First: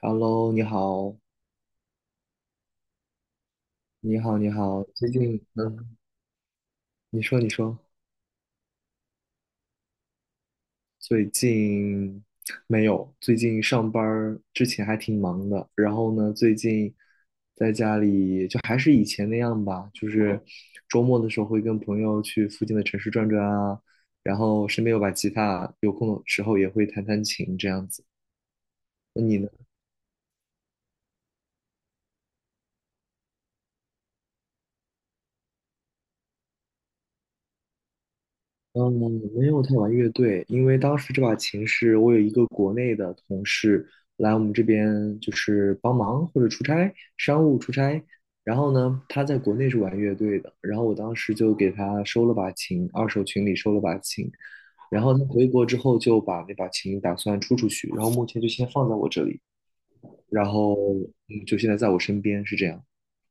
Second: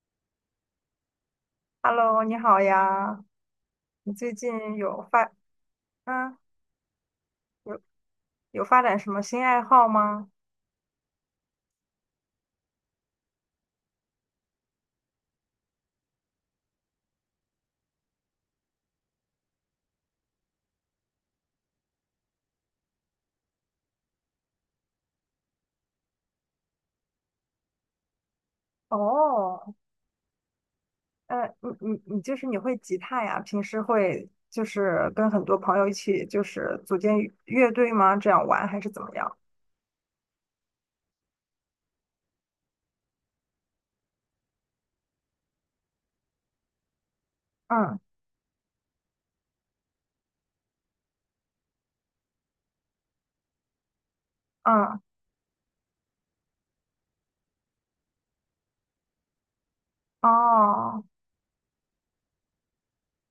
Hello，你好，Hello，你好呀，你你最好，你近好。有最发近，嗯你说，有有发展什么新爱好吗？最近没有，最近上班儿之前还挺忙的，然后呢，最近在家里就还是以前那样吧，就是周末的时候会跟朋友去附近的城市转转啊，然后身边有把吉他，有空的时候也会弹弹琴这样子。那你呢？哦，呃，你就是你会吉他呀？平时会就是跟很多朋友一起就是组建乐队吗？这样玩还是嗯，怎么样？没有太玩乐队，因为当时这把琴是我有一个国内的同事来我们这边就是帮忙或者出差，商务出嗯。差。然后呢，他在国内是玩乐队的，然后我当时就给他收了把琴，二手群里收了把琴。嗯。然后他回国之后就把那把琴打算出去，然后目前就先放在我这里，然后哦。就现在在我身边是这样。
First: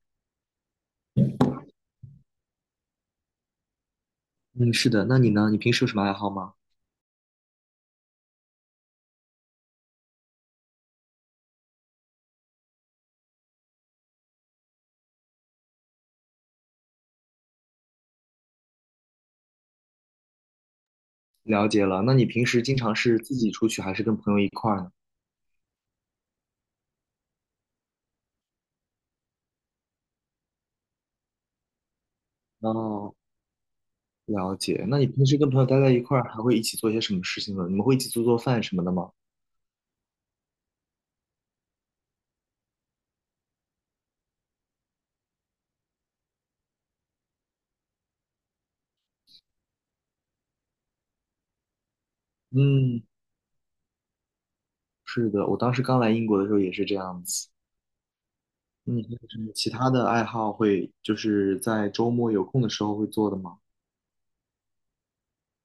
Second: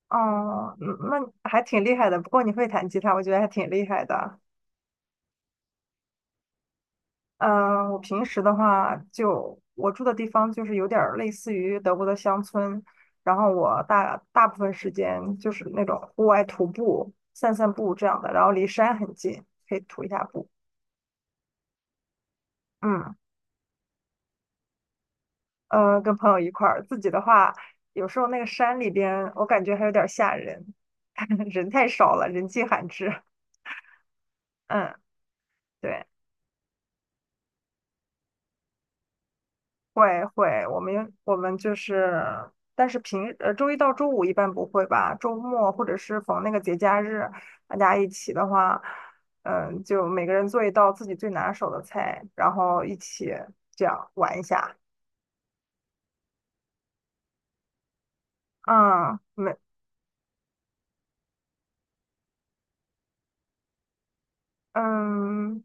哦，嗯那还挺厉害的。不过你会弹吉他，我觉得还挺厉害的。嗯，是的，那你呢？你平时有什么爱好吗？嗯，我平时的话就，我住的地方就是有点儿类似于德国的乡村，然后我大部分时间就是那种户外徒步、散散步这样的，然后离山很近，可以徒一下步。了解了，那你平时经常嗯，是自己出去还是跟朋友一块儿呢？跟朋友一块儿，自己的话，有时候那个山里边，我感觉还有点儿吓人，人太少了，人迹罕哦，至。了解。那嗯，你平时跟朋友待在一对。块儿，还会一起做些什么事情呢？你们会一起做做饭什么的吗？会会，我们就是，但是周一到周五一般不会吧，周末或者是逢那个节假日，大家一起的话，嗯，就每个人做一道自己最拿手的菜，然后一嗯，起这样玩一下。是的，我当时刚来英国的时候也是这样子。嗯，有嗯，什么没，其他的爱好会，就是在周末有空的时候会做的吗？嗯。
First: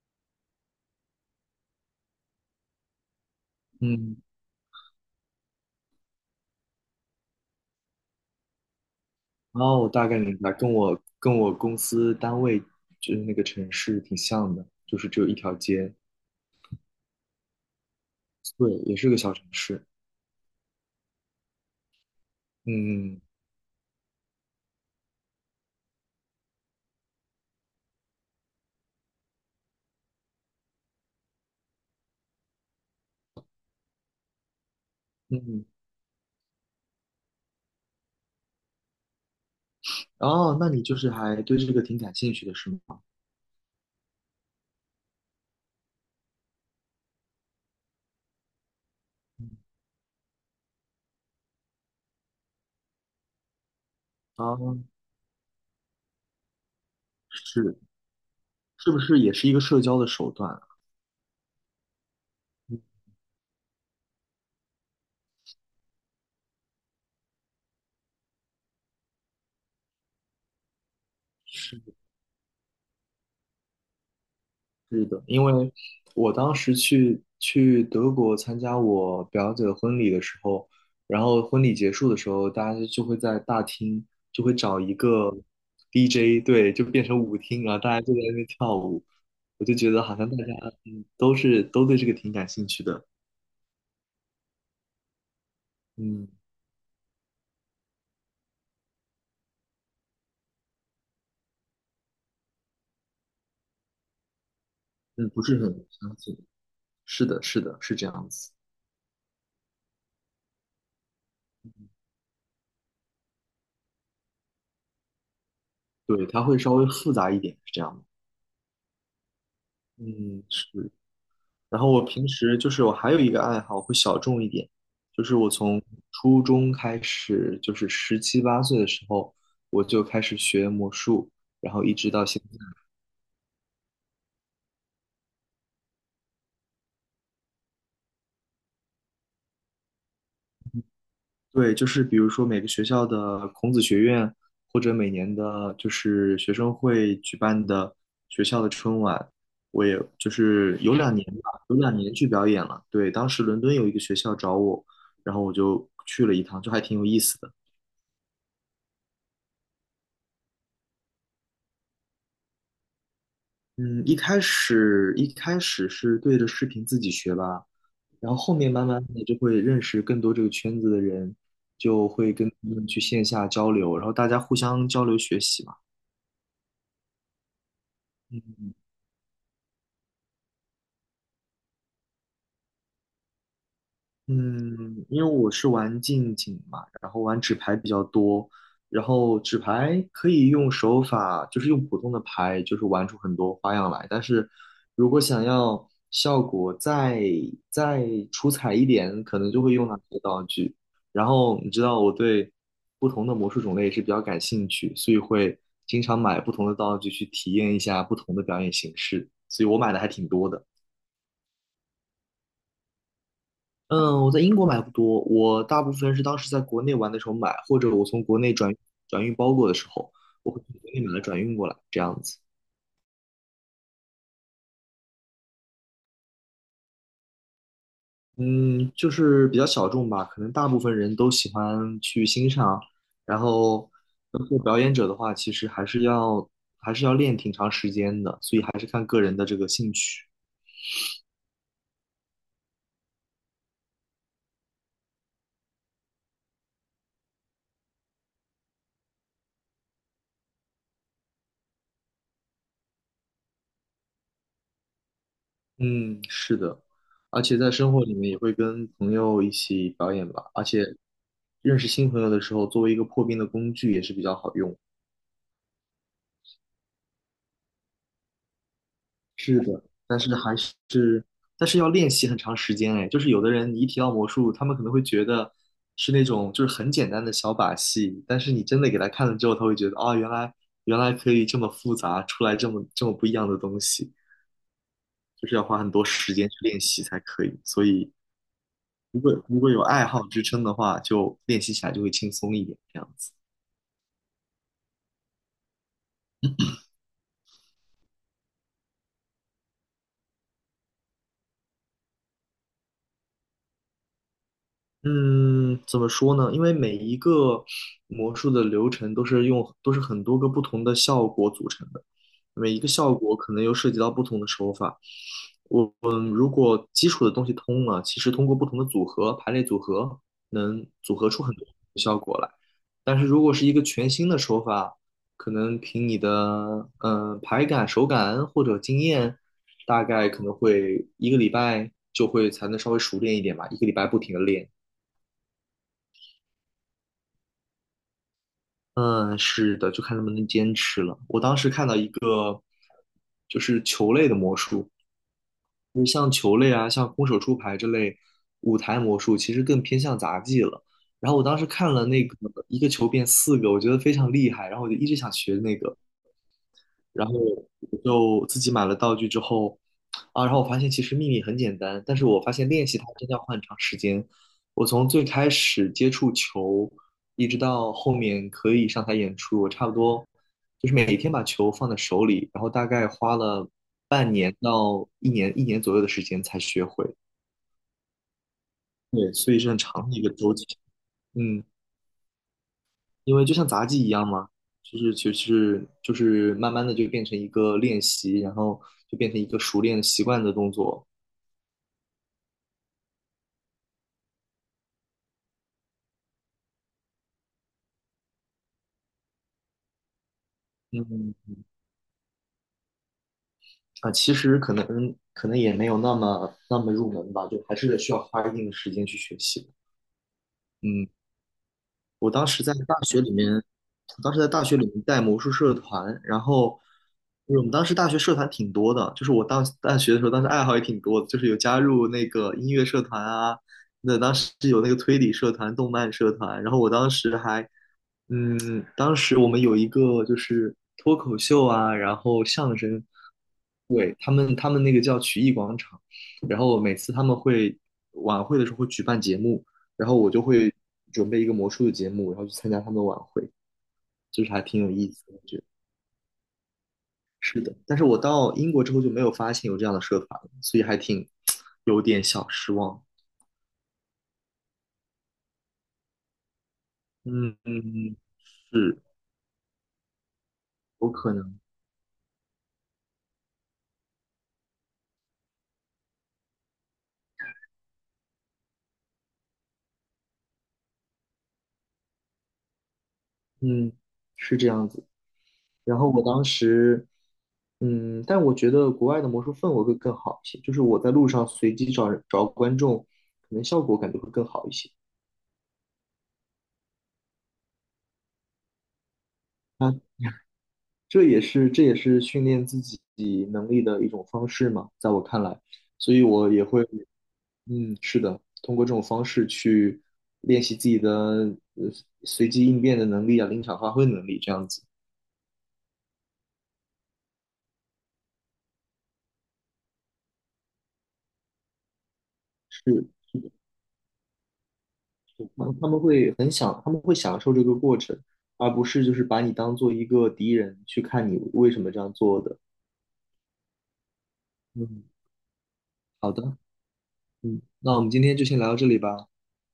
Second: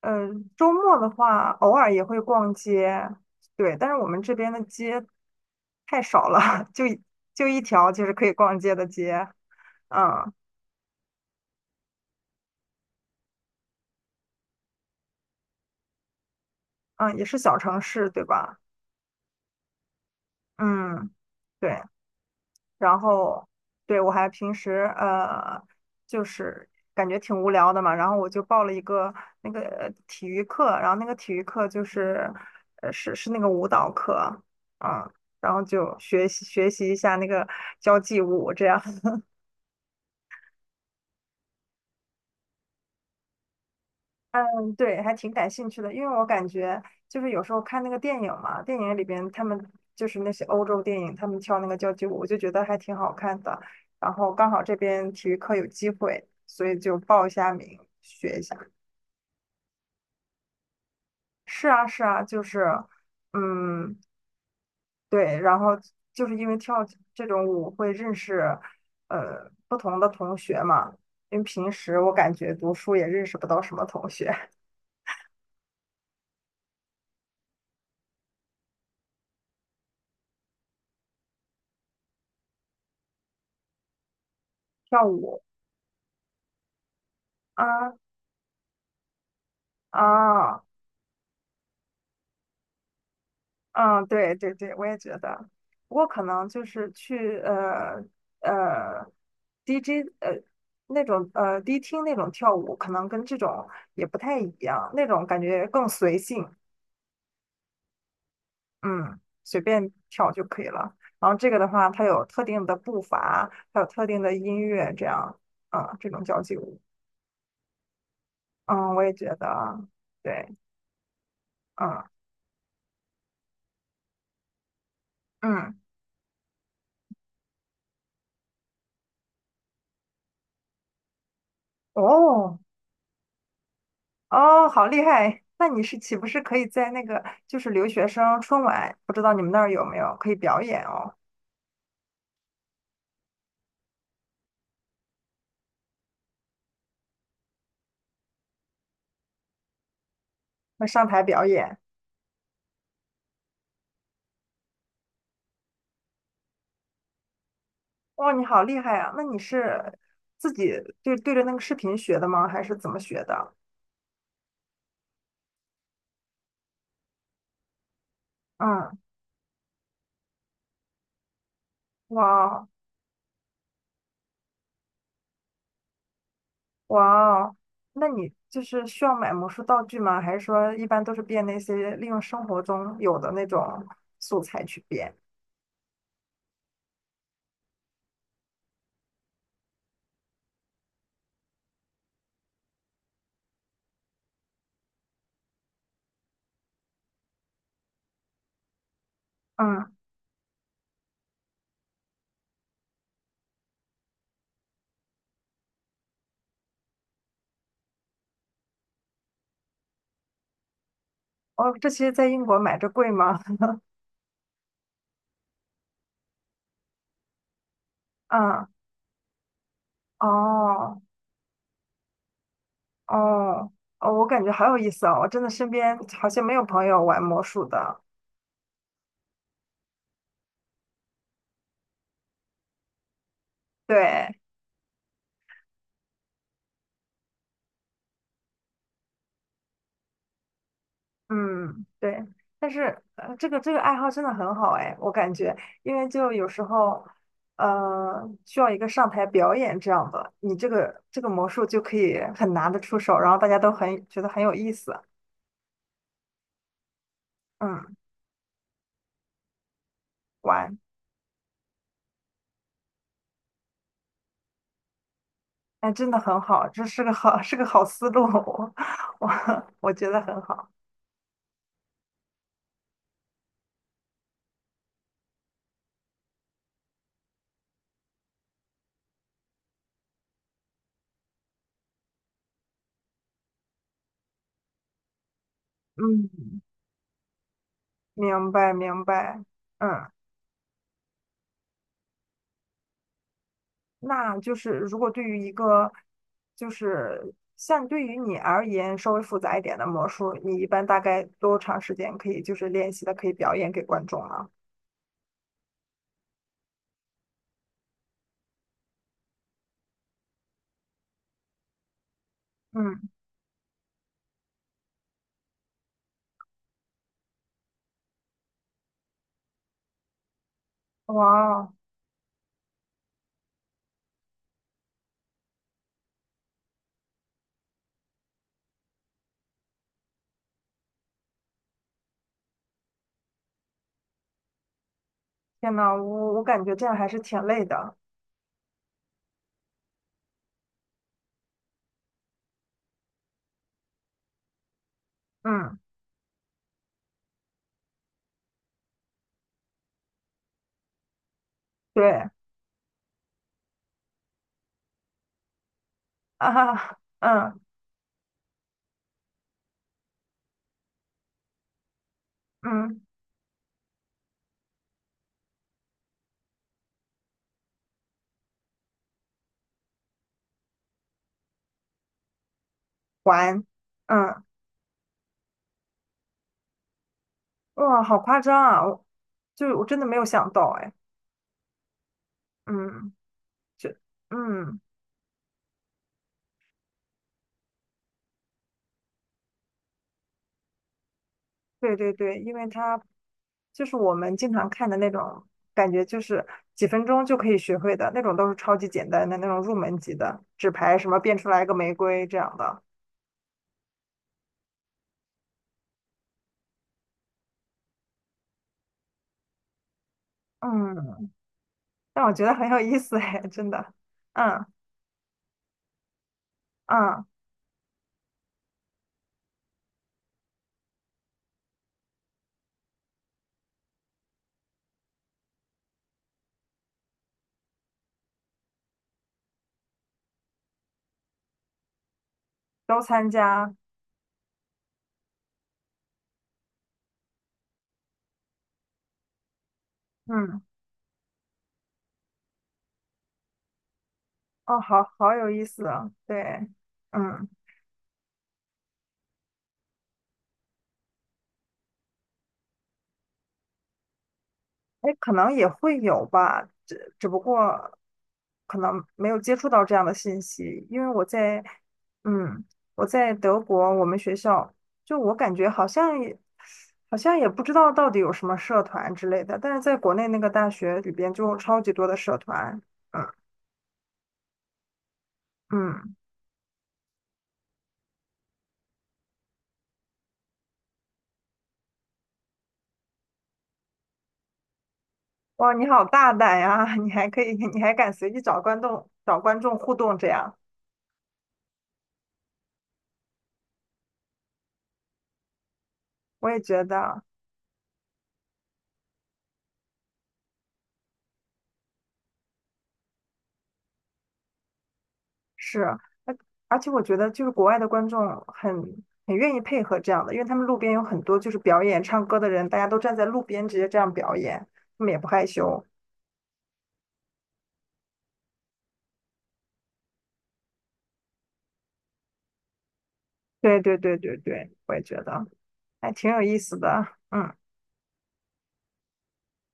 嗯，周末的话，偶尔也会逛街，对，但是我嗯，们这边的街太少了，就一条就是可以逛街的街，哦，我大概嗯。明白，跟我公司单位就是那个城市挺像的，就是只有一条街，嗯，也是小城市，对吧？对，也是个小城市。嗯，对，然嗯后对我还平时,就是感觉挺无聊的嘛，然后我就报了一个那个体育课，然后那个体育课就是是那个舞蹈课，嗯，嗯，然后嗯，就学习学习一下那个交际舞这样。哦，那你就是还对这个挺感兴趣的是吗？嗯，对，还挺感兴趣的，因为我感觉就是有时候看那个电影嘛，电影里边他嗯，们就是那些欧洲电影，他们跳那个交际舞，我就觉得还挺好看的。然后刚好这哦，边体育课有机会，所以就报一下名是。学一下。是不是也是一个社交的手段啊？是啊，是啊，就是，嗯，嗯，对，然后就是因为跳这种舞会认识不同的同学嘛，因为平是的，时我感觉读书也认识不到什么同学，是的，因为我当时去德国参加我表姐的婚礼的时候，然后婚礼结束的时候，大家就会在大厅就会找 一跳个 舞 DJ，对，就变成舞厅，然后大家啊。就在那边跳舞，我就觉得好像大家啊。都对这个挺感兴趣的，嗯，对对对，我也觉得。不过可嗯能就是去呃 DJ 那种迪厅那种跳舞，可能跟这种也不太一样，那种嗯，感不是觉很更随相信，性，是的，是的，是这样子，嗯，随便跳就可以了。然后这个的话，它有特定的步伐，还有特定的音乐，这样，嗯，这种对，交它际会稍舞，微复杂一点，是这样的，嗯，我也觉得，嗯，对，是。然后嗯。我平时就是我还有一个爱好会小众一点，就是我嗯，从初中开始，就是十七八岁的时候，我就开始学魔术，然后一直到现在。哦，哦，好厉害！那你是岂不是可以在那个就是留学生春晚，不知道你们那儿有没有可以表演哦？对，就是比如说每个学校的孔子学院，或者每年的就是学生会举办的学校的春晚，我也就是那有上两台年表吧，有演，两年去表演了。对，当时伦敦有一个学校找我，然后我就去了一趟，就还挺有意思的。哇，你好厉害啊！那你是自己对对着那个视频学的吗？还是怎么学的？嗯，一开始是对着视频自己学吧，然后后面慢嗯，慢的就会认识更多这个圈子的人，就哇会跟他哦。们去线下交流，然后大家互相交流学习嘛。哇哦，那你嗯就是需要买魔术道具吗？还是说一般都是变那些利用生活中有的那种素材去嗯，变？因为我是玩近景嘛，然后玩纸牌比较多，然后纸牌可以用手法，就是用普通的牌，就是玩出很多花样来。但是如果想要效果再出彩一点，可能就会用嗯，到这些道具。然后你知道我对不同的魔术种类也是比较感兴趣，所以会经常买不同的道具去体验一下不同的表演形式，所以我买的还挺多的。哦，这些在英国买着贵吗？嗯，我在英国买不多，我大部分是当时在国内玩的时候买，或者我从 国内嗯，转运包裹的时候，我会从国哦。内买了转运过来，这样子。哦，哦，我感觉好有意思哦！我真的身边好像没有朋友玩魔术的。嗯，就是比较小众吧，可能大部分人都喜欢去欣赏，然后对，做表演者的话，其实还是要练挺长时间的，所以还是看个人的这个兴趣。嗯，对。但是，这个爱好真的很好哎，我感觉，因为就有时候，需要一个上台表演这样的，你这个魔术就可以很拿得出手，然后大家都很觉得很有意思，嗯，是的，而且在生嗯，活里面也会跟朋友一起表演吧，而玩，且认识新朋友的时候，作为一个破冰的工具也是比较好用。哎，真的很好，这是个好 是个好思路，我是我的，我觉但得是很还好，是，但是要练习很长时间哎，就是有的人你一提到魔术，他们可能会觉得是那种就是很简单的小把戏，但是你真的给他看了之后，他会觉得啊、原来可以这么复杂，出来这么不一样的东西，就是要花很多时间去嗯，练习才可以，所以明白明如果白，如果有爱嗯。好支撑的话，就练习起来就会轻松一点，这样子。那就是如果对于一个就是像对于你而言稍微复杂一点的魔术，你一般大概多长时间可以就是练习的，可以表演给观众呢？嗯，怎么说呢？因为每一个魔术的流程都是很多个不同的效果组成的，每一个嗯，效果可能又涉及到不同的手法，我们如果基础的东西通了，其实通过不同的组合、排列组合，能组哇合出很多哦，效果来。但是如果是一个全新的手法，可能凭你的排感、手感或者经验，大概可能会一个礼拜就会才能稍微熟练一点吧，一个礼拜不停的练。天呐，我感觉这样还是挺累的。嗯，是的，就看能不能坚持了。我当时看到一个就是球类的魔术，嗯，就像球类啊，像空手出牌这类舞台魔术，其实更偏向杂技了。然后我当时看了那对个一个球变四个，我觉得非常厉害，然后我就一直想学那个。啊，然后嗯。我就自己买了道具之后，啊，然后我发现其实秘密很简单，但是我发现练习嗯，它真的要花很长时间。我从最开始接触球，一直到后面可以上台演出，我差不多就是每天把球放在手里，然后大概花还，了半嗯，年到一年左右的时间才学会。哇，好夸张啊！对，所以是很我真的长没的一有个想周期。到，哎，嗯。嗯，因为就像杂这，技一样嘛，嗯，就是其实就是慢慢的就变成一个练习，然后就变成一个熟练习惯的动作。对对对，因为它就是我们经常看的那种，感觉就是几分钟就可以学会的那种，都是超级简单的那种入门级的纸牌，什么嗯，变出来一个玫瑰这样的。啊，其实可能也没有那么入门吧，就还是需要花一定的时间去学习的，嗯，嗯，但我我觉当得时很在有大意思学里哎，面，真的。我当时在大嗯。学里面带魔术社团，然后嗯，就是我们当时大学社团挺多的，就是我当大学的时候，当时爱好也挺多的，就是有加入那个音乐社团啊，那当时有那个推理社团、动漫社团，然后我当时还，当时我们有一个就是脱口秀啊，然后相都声，参加。对，他们那个叫曲艺广场，然后每次他们会晚会的时候会举办节目。然后我就嗯，会准备一个魔术的节目，然后去参加他们的晚会，就是还哦，挺有好意思好的，我有觉意得。思啊。对，嗯。是的，但是我到英国之后就没有发现有这样的社团了，所以还挺 有点小失望。哎，可能也会有吧，只不嗯过嗯，可是能没有接触到这样的信息，因为有我可能，在，嗯，我在德国，我们学校就我感觉好像也不知道到底有什么社团之类的，但是在国内那个大学里边就有超级多的社团，嗯。嗯，是这样子。然后嗯，我当时，但我觉得国外的魔术氛围会更好一些，就是我在路上随机找人找观众，可能效果感觉会更好一些。哇，你好大胆呀，你还可以，你还敢随意找观众啊，互动这 样，这也是训练自己能力的一种方式嘛，在我看来，所以我我也也觉会，得。嗯，是的，通过这种方式去练习自己的呃随机应变的能力啊，临场发挥的能力这样子。是，而而且我觉得就是国外的观众很很愿意配合这样的，因为他们路边有很多就是表演唱歌的人，大家都是站在是路的，边直接这样表演，他们也不是害的，他们羞。他们会很享，他们会享受这个过程，而不是就是把你当做一个敌人去看你为什么这样做的。对对对对对，我也嗯，觉得还好挺有的，意思的。嗯，嗯，那我们今天就先聊到这里吧。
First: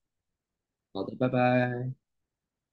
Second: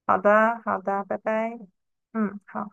好的好好的，拜的，拜拜。拜。嗯，好。